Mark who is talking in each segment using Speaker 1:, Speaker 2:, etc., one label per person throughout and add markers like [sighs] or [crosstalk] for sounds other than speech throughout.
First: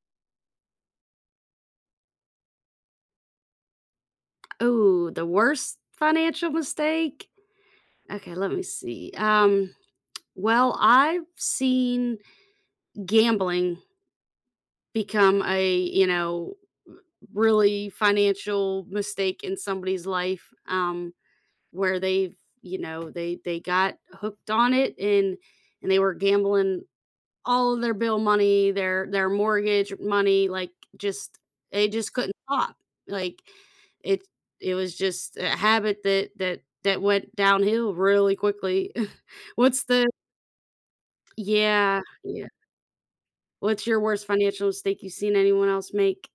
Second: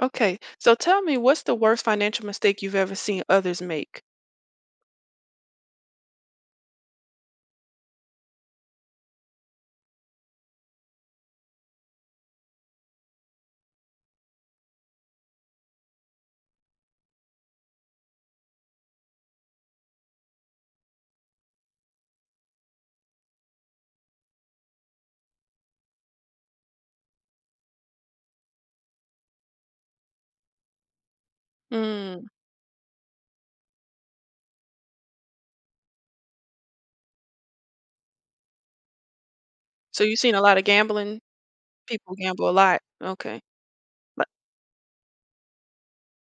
Speaker 1: Okay, so tell me, what's the worst financial mistake you've ever seen others make?
Speaker 2: Oh, the worst financial mistake? Okay, let me see. Well, I've seen gambling become a, really financial mistake in somebody's life where they've, they got hooked on it and they were gambling all of their bill money, their mortgage money, like, just they just
Speaker 1: Mm,
Speaker 2: couldn't stop. Like, it it was just a habit that went downhill really quickly. [laughs] What's
Speaker 1: so
Speaker 2: the
Speaker 1: you've seen a lot of gambling?
Speaker 2: Yeah,
Speaker 1: People
Speaker 2: yeah.
Speaker 1: gamble a lot. Okay.
Speaker 2: What's your worst financial mistake you've seen anyone else make?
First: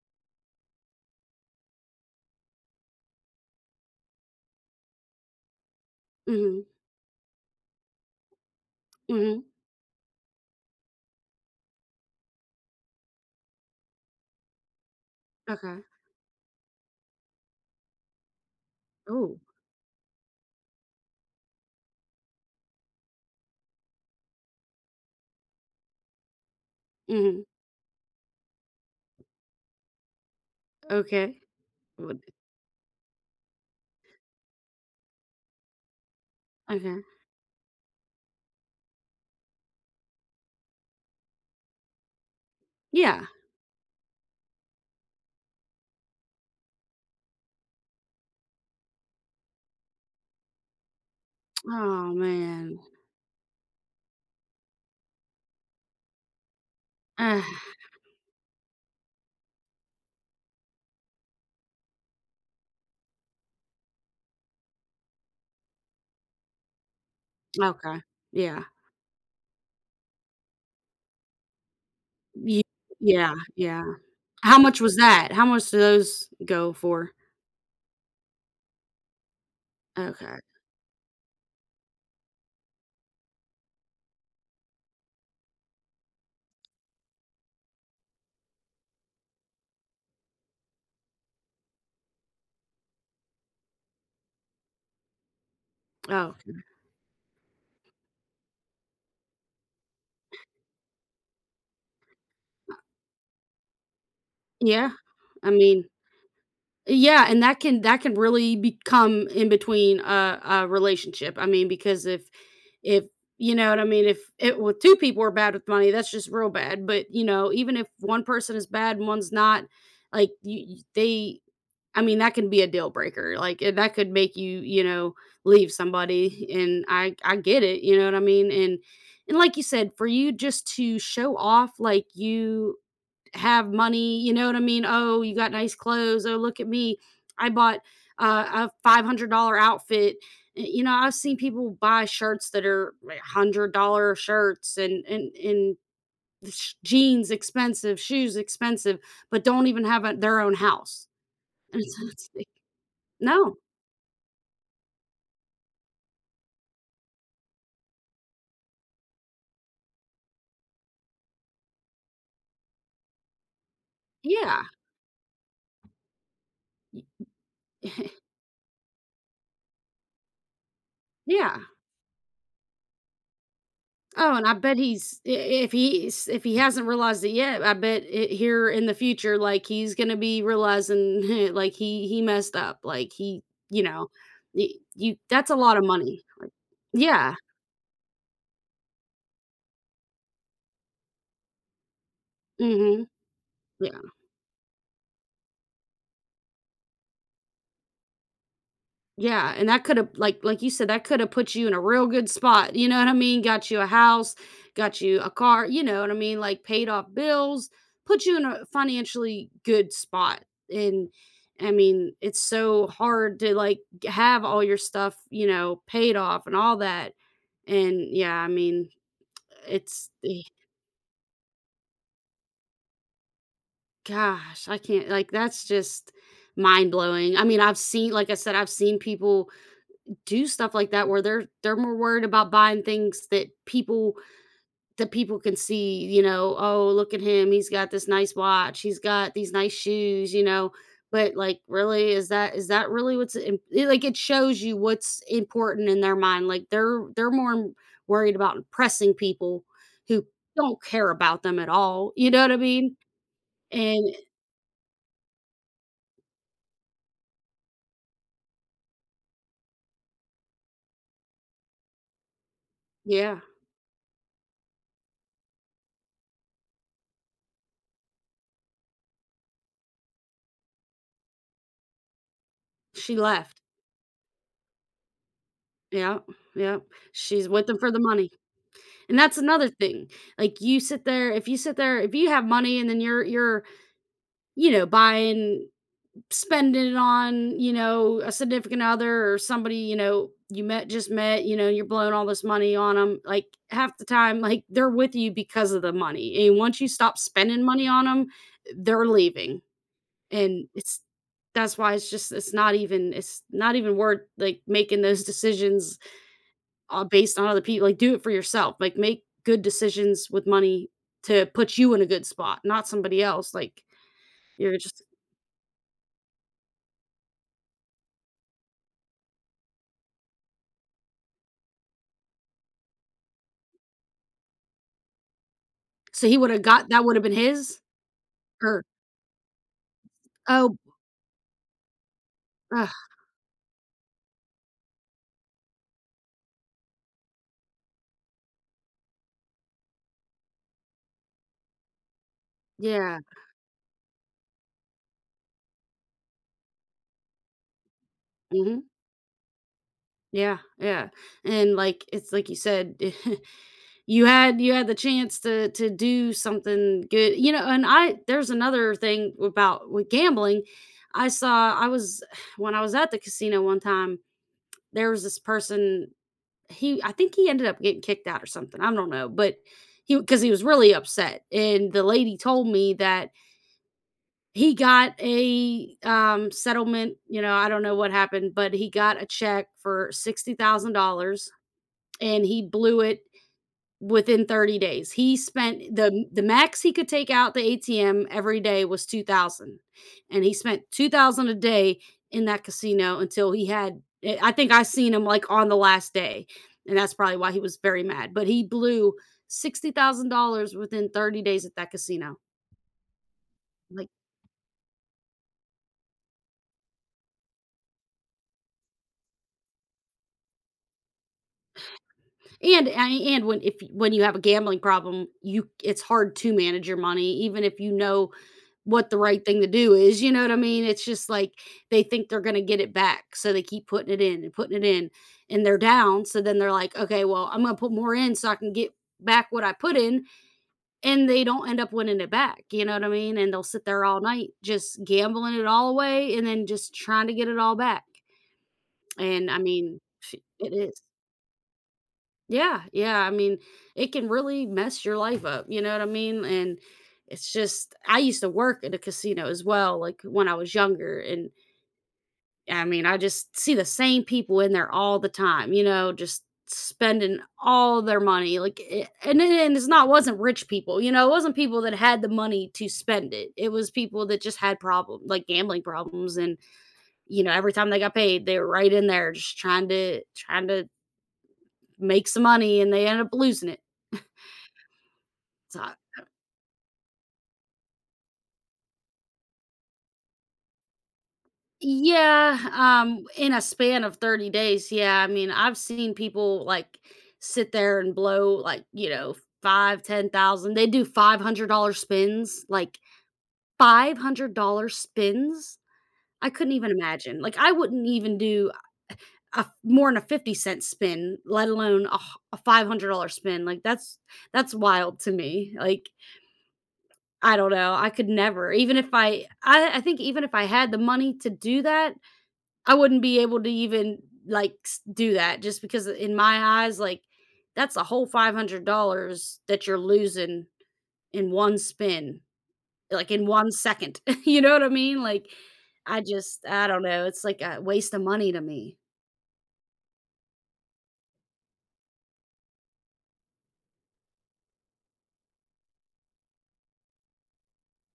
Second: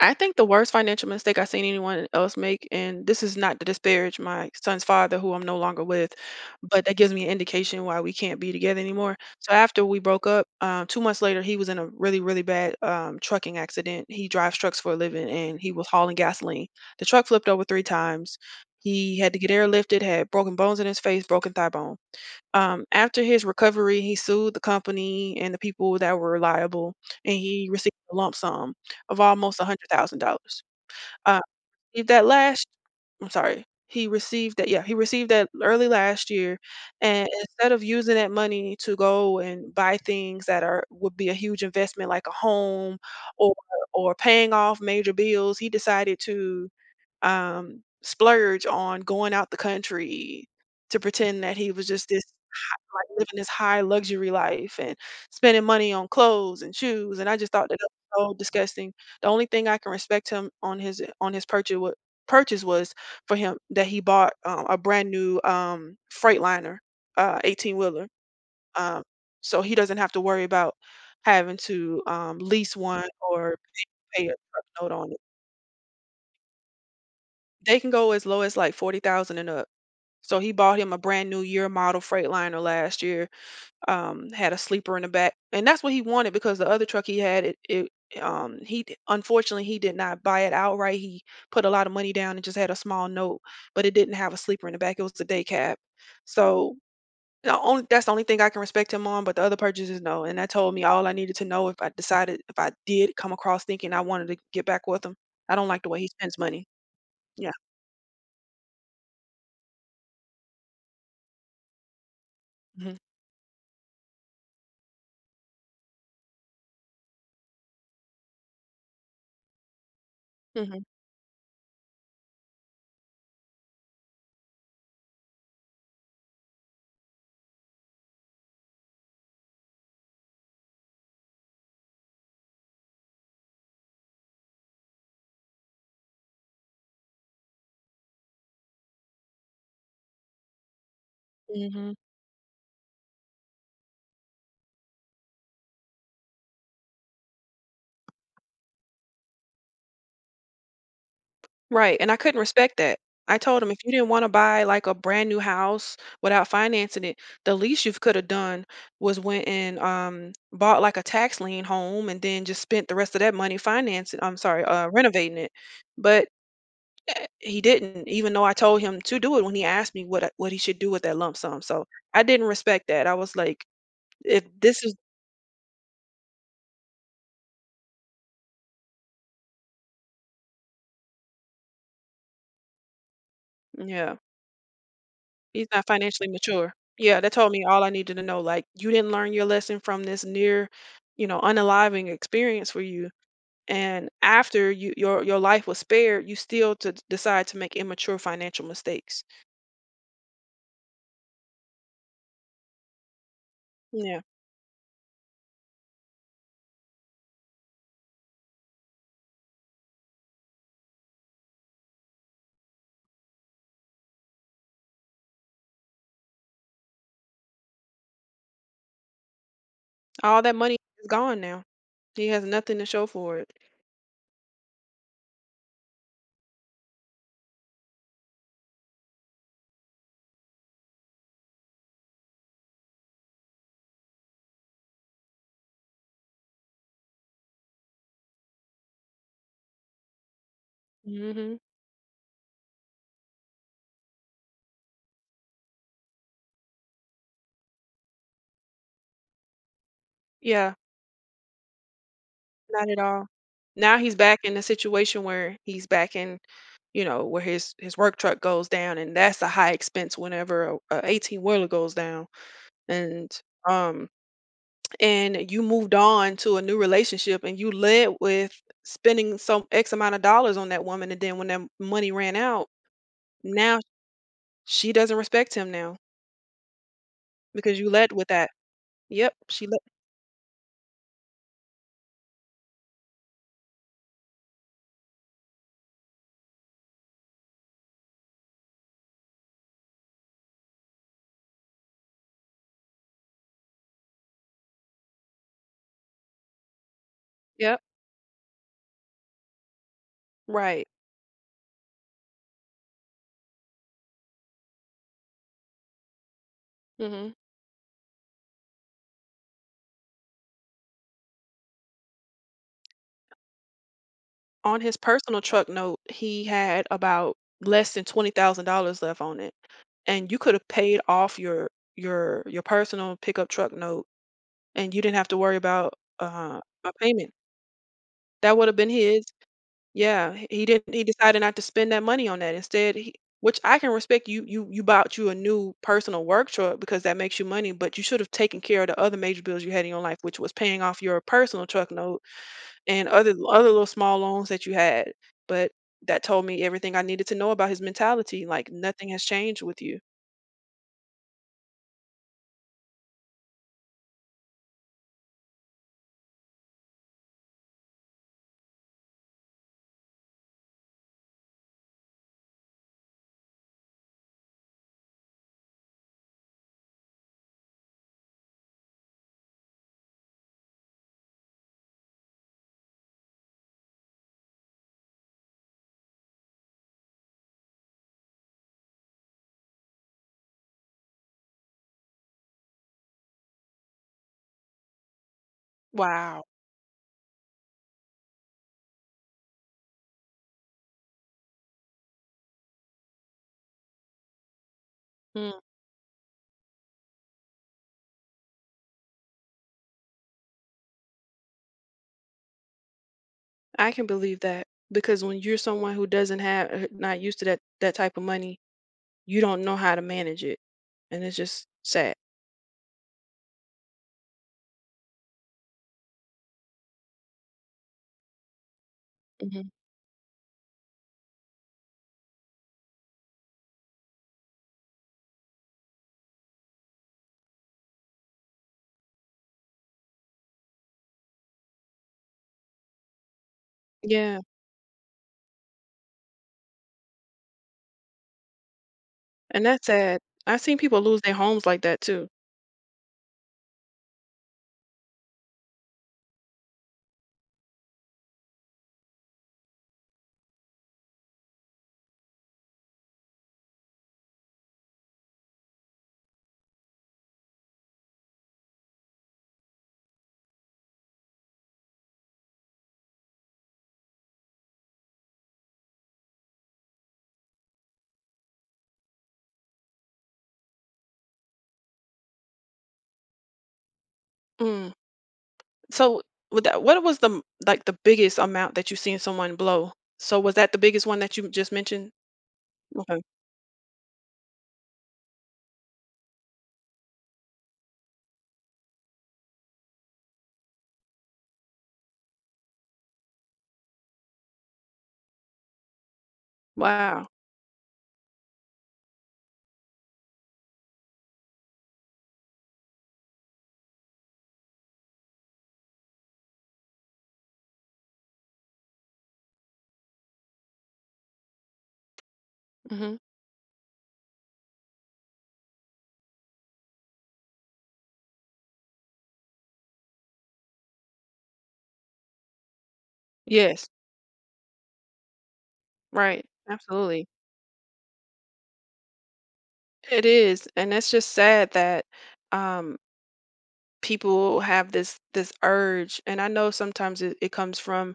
Speaker 1: I think the worst financial mistake I've seen anyone else make, and this is not to disparage my son's father, who I'm no longer with,
Speaker 2: Mhm,
Speaker 1: but that gives me an indication why we can't be together anymore.
Speaker 2: mhm,
Speaker 1: So after we broke up, 2 months later, he was in a really, really bad trucking accident. He drives trucks for a living, and he
Speaker 2: okay.
Speaker 1: was hauling gasoline. The truck flipped over three times. He had to
Speaker 2: Oh.
Speaker 1: get airlifted, had broken bones in his face, broken thigh bone. After his recovery, he sued the company and the people that were liable, and
Speaker 2: Mhm,
Speaker 1: he received a lump sum of almost $100,000. Uh,
Speaker 2: okay.
Speaker 1: if
Speaker 2: Would
Speaker 1: that last I'm sorry, he received that, yeah, he received that early last year,
Speaker 2: Okay.
Speaker 1: and instead of using that money to go and buy things that are would be a huge investment like a home
Speaker 2: Yeah.
Speaker 1: or or paying off major bills, he decided to splurge on going out the country to pretend that he was just
Speaker 2: Oh,
Speaker 1: this
Speaker 2: man. [sighs]
Speaker 1: like living this high luxury life and spending money on clothes and shoes, and I
Speaker 2: Ah,
Speaker 1: just thought that that was so disgusting. The only thing I can respect him on his purchase was for him that he bought, a brand new, Freightliner, 18
Speaker 2: okay.
Speaker 1: wheeler,
Speaker 2: Yeah.
Speaker 1: um, so he doesn't have to worry about having to,
Speaker 2: Ye
Speaker 1: lease one
Speaker 2: Yeah,
Speaker 1: or
Speaker 2: yeah.
Speaker 1: pay a
Speaker 2: How
Speaker 1: truck
Speaker 2: much
Speaker 1: note
Speaker 2: was
Speaker 1: on it.
Speaker 2: that? How much do those go for?
Speaker 1: They can go as low as, like, 40,000 and up.
Speaker 2: Okay.
Speaker 1: So he bought him a brand new year model Freightliner last year, had a sleeper in the back, and that's what he wanted because the other truck he had it. Um he d- Unfortunately, he did not buy it outright. He put a lot of money down and just had a small note, but it didn't have a sleeper in the back. It was a day cab.
Speaker 2: Oh,
Speaker 1: So the only that's the only thing I can respect him on, but the other purchases no. And that told me all I needed to know if I decided if I did come across thinking I wanted to get back
Speaker 2: yeah.
Speaker 1: with him.
Speaker 2: I
Speaker 1: I don't like
Speaker 2: mean,
Speaker 1: the way he spends money.
Speaker 2: yeah, and
Speaker 1: Yeah.
Speaker 2: that can really become in between a relationship. I mean, because if
Speaker 1: Hmm.
Speaker 2: if you know what I mean, if it well, two people are bad with money, that's just real bad. But you know, even if one person is bad and one's not, like you,
Speaker 1: Hmm.
Speaker 2: you- they I mean, that can be a deal breaker, like, that could make you, leave somebody, and I get it, you know what I mean? And like you said, for you just to show off like you have money, you know what I mean? "Oh, you got nice clothes. Oh, look at me. I bought a $500 outfit." Y You know, I've seen people
Speaker 1: Hmm.
Speaker 2: buy shirts that are, like, $100 shirts and sh jeans expensive, shoes expensive, but don't even have a their own house, [laughs] and
Speaker 1: Right,
Speaker 2: so
Speaker 1: and I
Speaker 2: it's
Speaker 1: couldn't respect that.
Speaker 2: [laughs]
Speaker 1: I
Speaker 2: No.
Speaker 1: told him, "If you didn't wanna buy, like, a brand new house without financing it, the least you coulda done was went and, bought, like, a tax lien home and then just spent the rest of that money financing I'm
Speaker 2: Yeah.
Speaker 1: sorry, renovating it." But,
Speaker 2: [laughs]
Speaker 1: he didn't, even though I told him to do it when he asked me what he should do with that lump sum,
Speaker 2: Yeah.
Speaker 1: so I didn't respect that. I was like,
Speaker 2: Oh,
Speaker 1: "If
Speaker 2: and I bet
Speaker 1: this is."
Speaker 2: he's I if he's if he hasn't realized it yet, I bet it here in the future, like, he's gonna be realizing, [laughs] like, he messed up, like, he you know,
Speaker 1: Yeah.
Speaker 2: y you that's a
Speaker 1: He's
Speaker 2: lot of
Speaker 1: not
Speaker 2: money.
Speaker 1: financially mature. Yeah, that
Speaker 2: Yeah.
Speaker 1: told me all I needed to know, like, "You didn't learn your lesson from this near, you know, unaliving experience for
Speaker 2: Mhm.
Speaker 1: you,
Speaker 2: Yeah.
Speaker 1: and after you your life was spared, you still to decide to make immature financial mistakes."
Speaker 2: Yeah, and that coulda like you said, that coulda put you in a real good spot, you know what I mean? Got you a
Speaker 1: Yeah.
Speaker 2: house, got you a car, you know what I mean? Like, paid off bills, put you in a financially good spot, and, I mean, it's so hard to, like, g have all your stuff, you know, paid off and all that, and, yeah, I mean, it's
Speaker 1: All that money is gone now. He has nothing to show for it.
Speaker 2: gosh, I can't, like, that's just mind-blowing. I mean, I've seen, like I said, I've seen people do stuff like that where they're more worried about buying things that people can see, you know, oh, look at him, he's got this nice watch, he's got these nice shoes, you know, but
Speaker 1: Mhm.
Speaker 2: like really is that really like it shows you what's important in their mind. Like they're more worried about impressing people who
Speaker 1: Yeah,
Speaker 2: don't care about them at all. You know what I
Speaker 1: not
Speaker 2: mean?
Speaker 1: at all. Now he's
Speaker 2: And
Speaker 1: back in a situation where he's back in, you know, where his work truck goes down, and that's a high expense whenever a 18-wheeler goes down. And,
Speaker 2: yeah,
Speaker 1: um and you moved on to a new relationship and you led with spending some X amount of dollars on that woman, and then when that money ran out,
Speaker 2: she left.
Speaker 1: now she doesn't respect him now
Speaker 2: Yeah. Yeah. She's with
Speaker 1: because
Speaker 2: them
Speaker 1: you
Speaker 2: for the
Speaker 1: led with
Speaker 2: money.
Speaker 1: that.
Speaker 2: And
Speaker 1: Yep,
Speaker 2: that's
Speaker 1: she
Speaker 2: another
Speaker 1: le
Speaker 2: thing. Like, you sit there, if you have money, and then buying spending it on, you know, a significant other or somebody, you know, you met just met, you know, you're blowing all this money on them. Like half the time, like they're with you because of the money. And once you stop spending
Speaker 1: Yep,
Speaker 2: money on them, they're leaving. And
Speaker 1: right.
Speaker 2: it's that's why it's just it's not even worth, like, making those decisions
Speaker 1: Mhm.
Speaker 2: based on other people. Like, do it for yourself, like, make good decisions with money to put you in a good spot, not somebody else, like, you're
Speaker 1: On his
Speaker 2: just
Speaker 1: personal truck note, he had about less than $20,000 left on it, and you could've paid off your your personal pickup truck note, and you didn't have to worry about,
Speaker 2: so he
Speaker 1: uh,
Speaker 2: would've got
Speaker 1: a
Speaker 2: that would've
Speaker 1: payment.
Speaker 2: been his?
Speaker 1: That would've
Speaker 2: Or
Speaker 1: been his. Yeah, h he
Speaker 2: oh,
Speaker 1: didn't, he decided not to spend that money on that.
Speaker 2: ugh,
Speaker 1: Instead, he, which I can respect you you bought you a new personal work truck because that makes you money, but you should have taken care of the other major bills you had in your life, which was paying off your personal truck note and
Speaker 2: yeah,
Speaker 1: other little small loans that you had. But that told me everything I needed to know about his mentality, like
Speaker 2: mhm,
Speaker 1: nothing has changed with you.
Speaker 2: yeah, yeah, and, like, it's like you said, [laughs] you had the chance to do something good, you know, and I there's another thing about with gambling. I saw I was [sighs] When I was at the casino one time, there was this person, he I think he ended up getting kicked out or something. I don't know, but he because he was really upset, and the lady told me that he got a settlement. You know, I don't know what happened, but he got a check for $60,000, and he blew it within 30 days. He spent the
Speaker 1: Wow.
Speaker 2: max he could take out the ATM every day was 2,000, and he spent 2,000 a day in that casino until he had, I think I seen him, like,
Speaker 1: Mm,
Speaker 2: on the last day, and that's probably why he was very mad, but he blew $60,000 within 30 days at that casino.
Speaker 1: I can
Speaker 2: Like
Speaker 1: believe that because when you're someone who doesn't have not used to that type of money, you don't know how to manage it, and it's just sad.
Speaker 2: And I and when if When you have a gambling problem, you it's hard to manage your money, even if you know what the right thing to
Speaker 1: Mhm.
Speaker 2: do is, you know what I mean? It's just like they think they're going to get it back, so they keep putting it in and putting it in, and they're down, so then they're like, "Okay, well, I'm going to put more in so I can get back what I put in," and they don't end up winning it back, you know what I mean? And they'll sit there all
Speaker 1: Yeah,
Speaker 2: night just gambling it all away and then just trying to get it all back. And I
Speaker 1: and that's
Speaker 2: mean,
Speaker 1: sad.
Speaker 2: [sniffs]
Speaker 1: I've
Speaker 2: it
Speaker 1: seen people
Speaker 2: is.
Speaker 1: lose their homes like that too.
Speaker 2: Yeah, yeah. I mean, it can really mess your life up. You know what I mean? And it's just, I used to work at a casino as well, like when I was younger. And I mean, I just see the same people in there all the time, you know, just spending all their money. Like, and it's not, wasn't rich people, you know, it wasn't people that had the money to spend it. It was people that just had problems, like gambling problems. And, you know, every time they got paid, they were right in there just trying to make some money, and they ended up losing it.
Speaker 1: Mm.
Speaker 2: So
Speaker 1: So with that, what was like the biggest amount that you've seen someone blow? So was that the biggest one that you just mentioned?
Speaker 2: Yeah,
Speaker 1: Okay.
Speaker 2: in a span of 30 days. Yeah, I mean, I've seen people, like, sit there and blow, like, you know, 5, 10,000. They do $500 spins, like, $500 spins? I couldn't even
Speaker 1: Wow.
Speaker 2: imagine, like, I wouldn't even do a more than a 50 cent spin, let alone a $500 spin, like, that's wild to me, like, I don't know, I could never, even if I think even if I had the money to do that, I
Speaker 1: Hmm.
Speaker 2: wouldn't be able to even, like, s do that, just because in my eyes, like, that's a whole $500 that you're losing in one spin, like, in 1
Speaker 1: Yes.
Speaker 2: second, [laughs] you know what I mean? Like,
Speaker 1: Right.
Speaker 2: I don't know,
Speaker 1: Absolutely.
Speaker 2: it's like a waste of money to me.
Speaker 1: It is, and that's just sad that um, people have this this urge, and I know sometimes it comes from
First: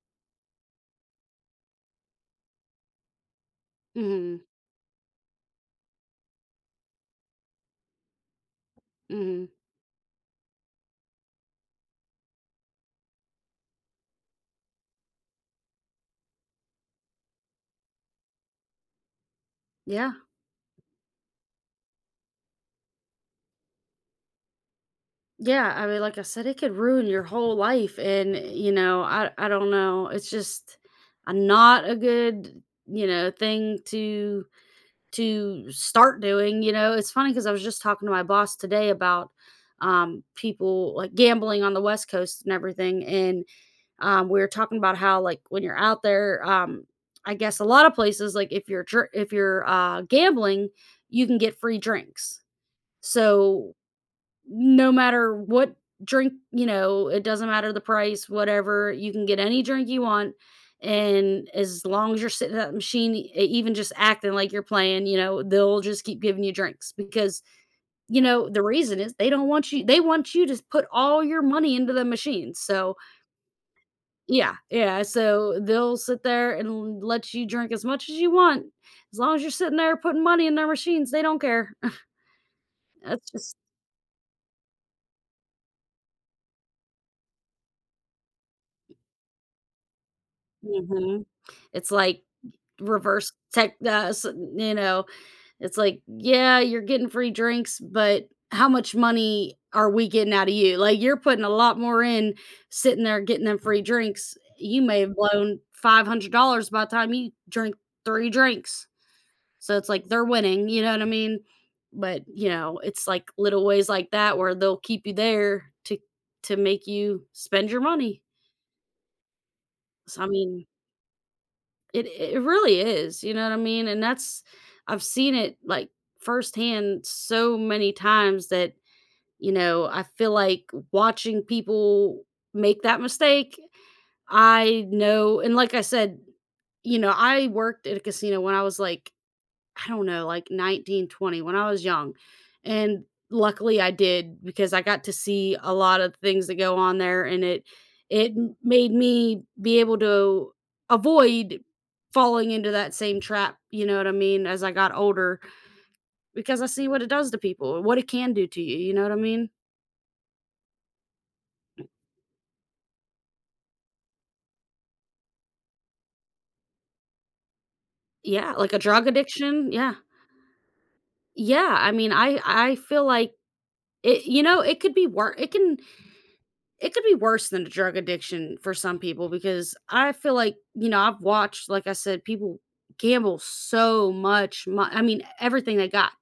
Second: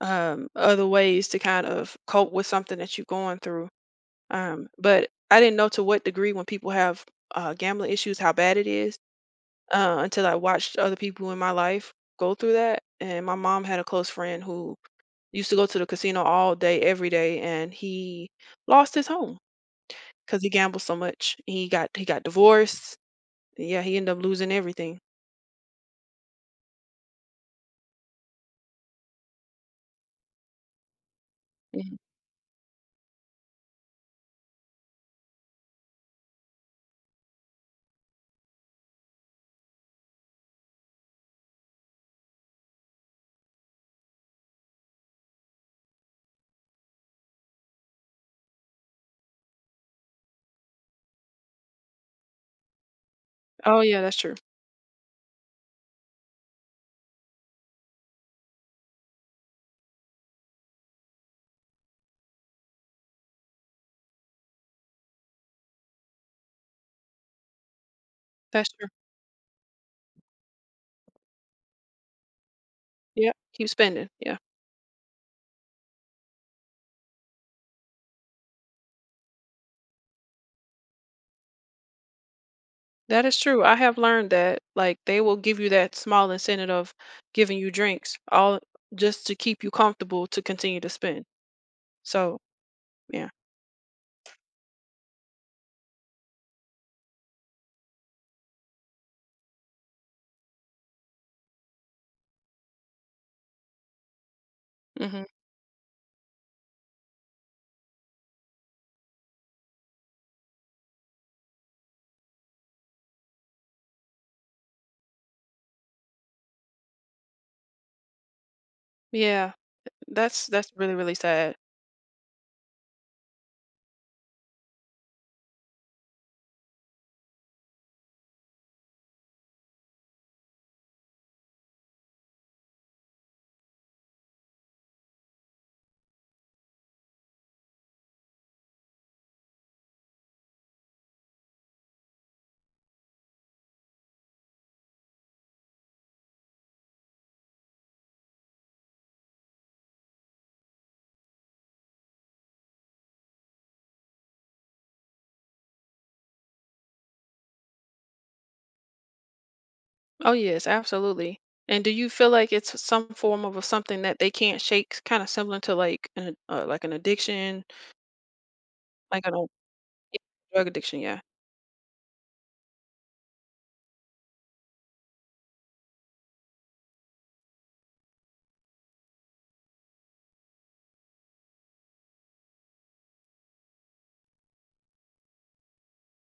Speaker 1: other ways to kind of cope with something that you're going through.
Speaker 2: Mhm,
Speaker 1: But I didn't know to what degree when people have gambling issues how bad it is
Speaker 2: mhm.
Speaker 1: until I watched other people in my life go through that. And my mom had a close friend who used to go to the casino all day every day, and he lost his home
Speaker 2: Yeah,
Speaker 1: because he gambled so much. He got, he got divorced. Yeah, he ended up losing everything.
Speaker 2: yeah, I mean, like I said, it could ruin your whole life, and, you know, I don't know, it's just, not a
Speaker 1: Mhm.
Speaker 2: good, you know, thing to start doing. You know, it's funny because I was just talking to my boss today about, people, like, gambling on the West Coast and everything, and, we were talking about how, like, when you're out there, I guess a lot of places, like, if you're dr if you're, gambling, you can get free drinks. So
Speaker 1: Oh yeah, that's true.
Speaker 2: no matter what drink, you know, it doesn't matter the price, whatever, you can get any drink you want. And as long as you're sitting at that machine, even just acting like you're playing, you know, they'll just keep giving you drinks because, you know, the
Speaker 1: That's true,
Speaker 2: reason is they don't want you, they want you to put all your money into the machine. So,
Speaker 1: yeah, keep spending, yeah.
Speaker 2: yeah, yeah. So they'll sit there and let you drink as much as you want. As long as you're sitting there putting money in their machines, they don't care. [laughs]
Speaker 1: That
Speaker 2: That's
Speaker 1: is
Speaker 2: just,
Speaker 1: true. I have learned that like they will give you that small incentive of giving you drinks all just to keep you comfortable to continue to
Speaker 2: hmm
Speaker 1: spend.
Speaker 2: it's like
Speaker 1: So, yeah.
Speaker 2: reverse tech, s you know, it's like, "Yeah, you're getting free drinks, but how much money are we getting out of you? Like, you're putting a lot more in sitting there getting them free drinks. You may have
Speaker 1: Mhm.
Speaker 2: blown $500 by the time you drink 3 drinks." So it's like they're winning, you know what I mean? But, you know, it's like little ways like that where they'll keep you there to make you spend your money.
Speaker 1: Yeah.
Speaker 2: So, I mean,
Speaker 1: That's really really sad.
Speaker 2: it really is, you know what I mean? And that's I've seen it, like, firsthand so many times that, you know, I feel like watching people make that mistake, I know, and like I said, you know, I worked at a casino when I was, like, I don't know, like 1920, when I was young. And luckily I did, because I got to see a lot of things that go on there, and it made me be able to avoid falling into that same trap, you know what I mean, as I got older, because I see what it does to people, what it can do to you, you know what I mean?
Speaker 1: Oh yes, absolutely. And do you feel like it's some form of a something that they can't shake, kind of similar to like an addiction,
Speaker 2: Yeah, like a drug
Speaker 1: like an
Speaker 2: addiction, yeah.
Speaker 1: yeah, drug addiction, yeah.
Speaker 2: Yeah, I mean, I feel like it you know, it could be worse. It could be worse than a drug addiction for some people, because I feel like, you know, I've watched, like I said, people gamble so much. I mean, everything they got.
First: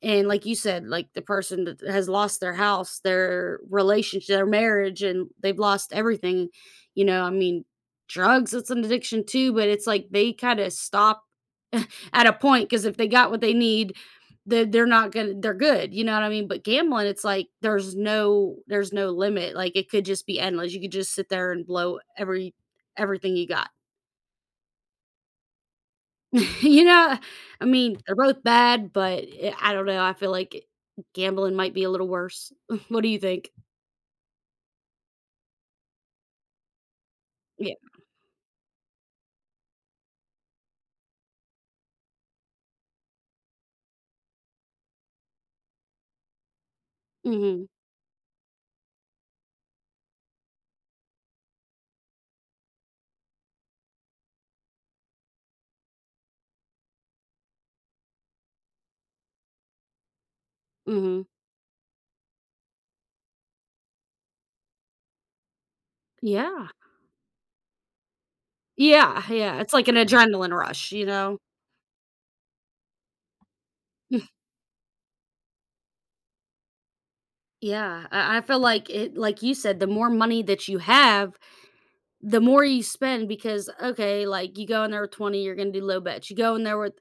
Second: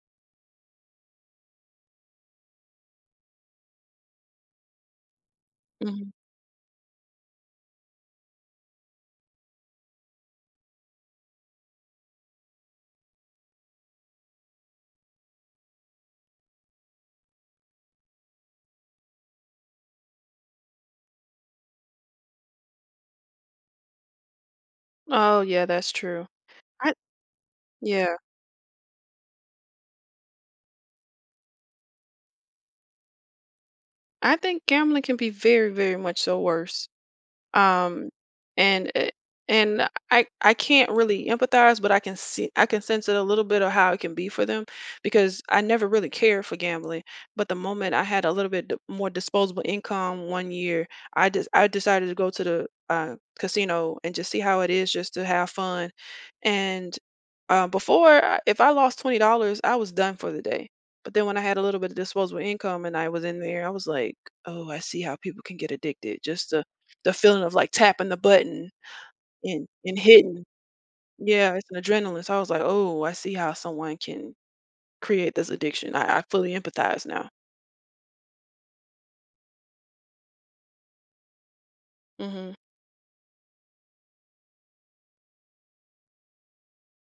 Speaker 2: And like you said, like the person that has lost their house, their relationship, their marriage, and they've lost
Speaker 1: Hmm.
Speaker 2: everything. You know, I mean, drugs, it's an addiction too, but it's like they kind of stop [laughs] at a point because if they got what they need, they're not gonna, they're good. You know what I mean? But gambling, it's like there's no limit. Like it could just be endless. You could just sit there and blow everything you got.
Speaker 1: Oh yeah, that's true.
Speaker 2: [laughs] You
Speaker 1: I
Speaker 2: know, I mean,
Speaker 1: Yeah,
Speaker 2: they're both bad, but I don't know, I feel like gambling might be a little worse. [laughs] What do you think?
Speaker 1: I think gambling can be very very much so worse.
Speaker 2: Yeah.
Speaker 1: Um and it- and I can't really empathize, but I can see, I can sense it a little bit of how it can be for them because I never really cared for gambling. But the
Speaker 2: Mhm,
Speaker 1: moment I had a little bit more disposable income one year, I decided to go to the casino and just see how it is just to have fun. And if I lost $20, I was done for the day. But
Speaker 2: mhm.
Speaker 1: then when I had a little bit of disposable income and I was in there, I was like, oh, I see how people can get addicted, just
Speaker 2: Yeah.
Speaker 1: the feeling of, like, tapping the button
Speaker 2: Yeah, yeah, it's like an
Speaker 1: and hitting.
Speaker 2: adrenaline rush, you know?
Speaker 1: Yeah, it's an adrenaline, so I was like, "Oh, I see how someone can
Speaker 2: [laughs]
Speaker 1: create this addiction." I fully empathize now.
Speaker 2: Yeah, I feel like it like you said, the more money that you have, the
Speaker 1: Mhm.
Speaker 2: more you spend because, okay, like, you go in there with 20, you're gonna do low bets. You go in there with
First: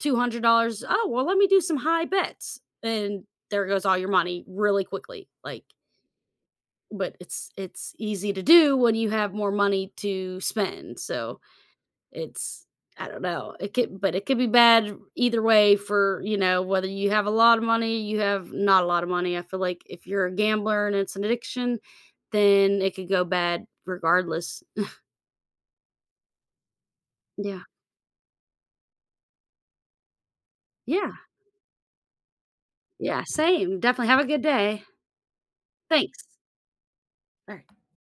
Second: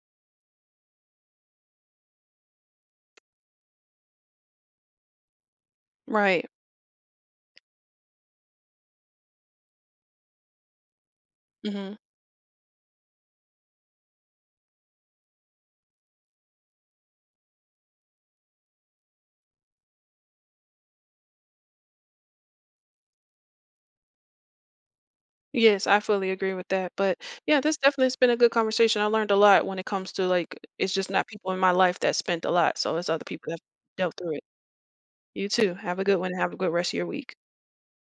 Speaker 2: $200, "Oh, well, let me do some high bets," and there goes all your money really quickly, like.
Speaker 1: Right.
Speaker 2: But it's easy to do when you have more money to spend, so
Speaker 1: Mhm.
Speaker 2: it's I don't know, it could but it could be bad either way for, you know, whether you have a lot of money, you have not a lot of money. I feel like if you're a gambler and it's an addiction, then it could go bad regardless.
Speaker 1: Yes, I fully agree with that, but, yeah,
Speaker 2: Yeah.
Speaker 1: this definitely has been a good conversation. I learned a lot when it comes to, like it's just
Speaker 2: Yeah.
Speaker 1: not people in my life that spent a lot, so it's
Speaker 2: Yeah,
Speaker 1: other people that
Speaker 2: same. Definitely
Speaker 1: dealt
Speaker 2: have a
Speaker 1: through it.
Speaker 2: good day.
Speaker 1: You too. Have a good
Speaker 2: Thanks.
Speaker 1: one, have a good rest of your week.
Speaker 2: Alright.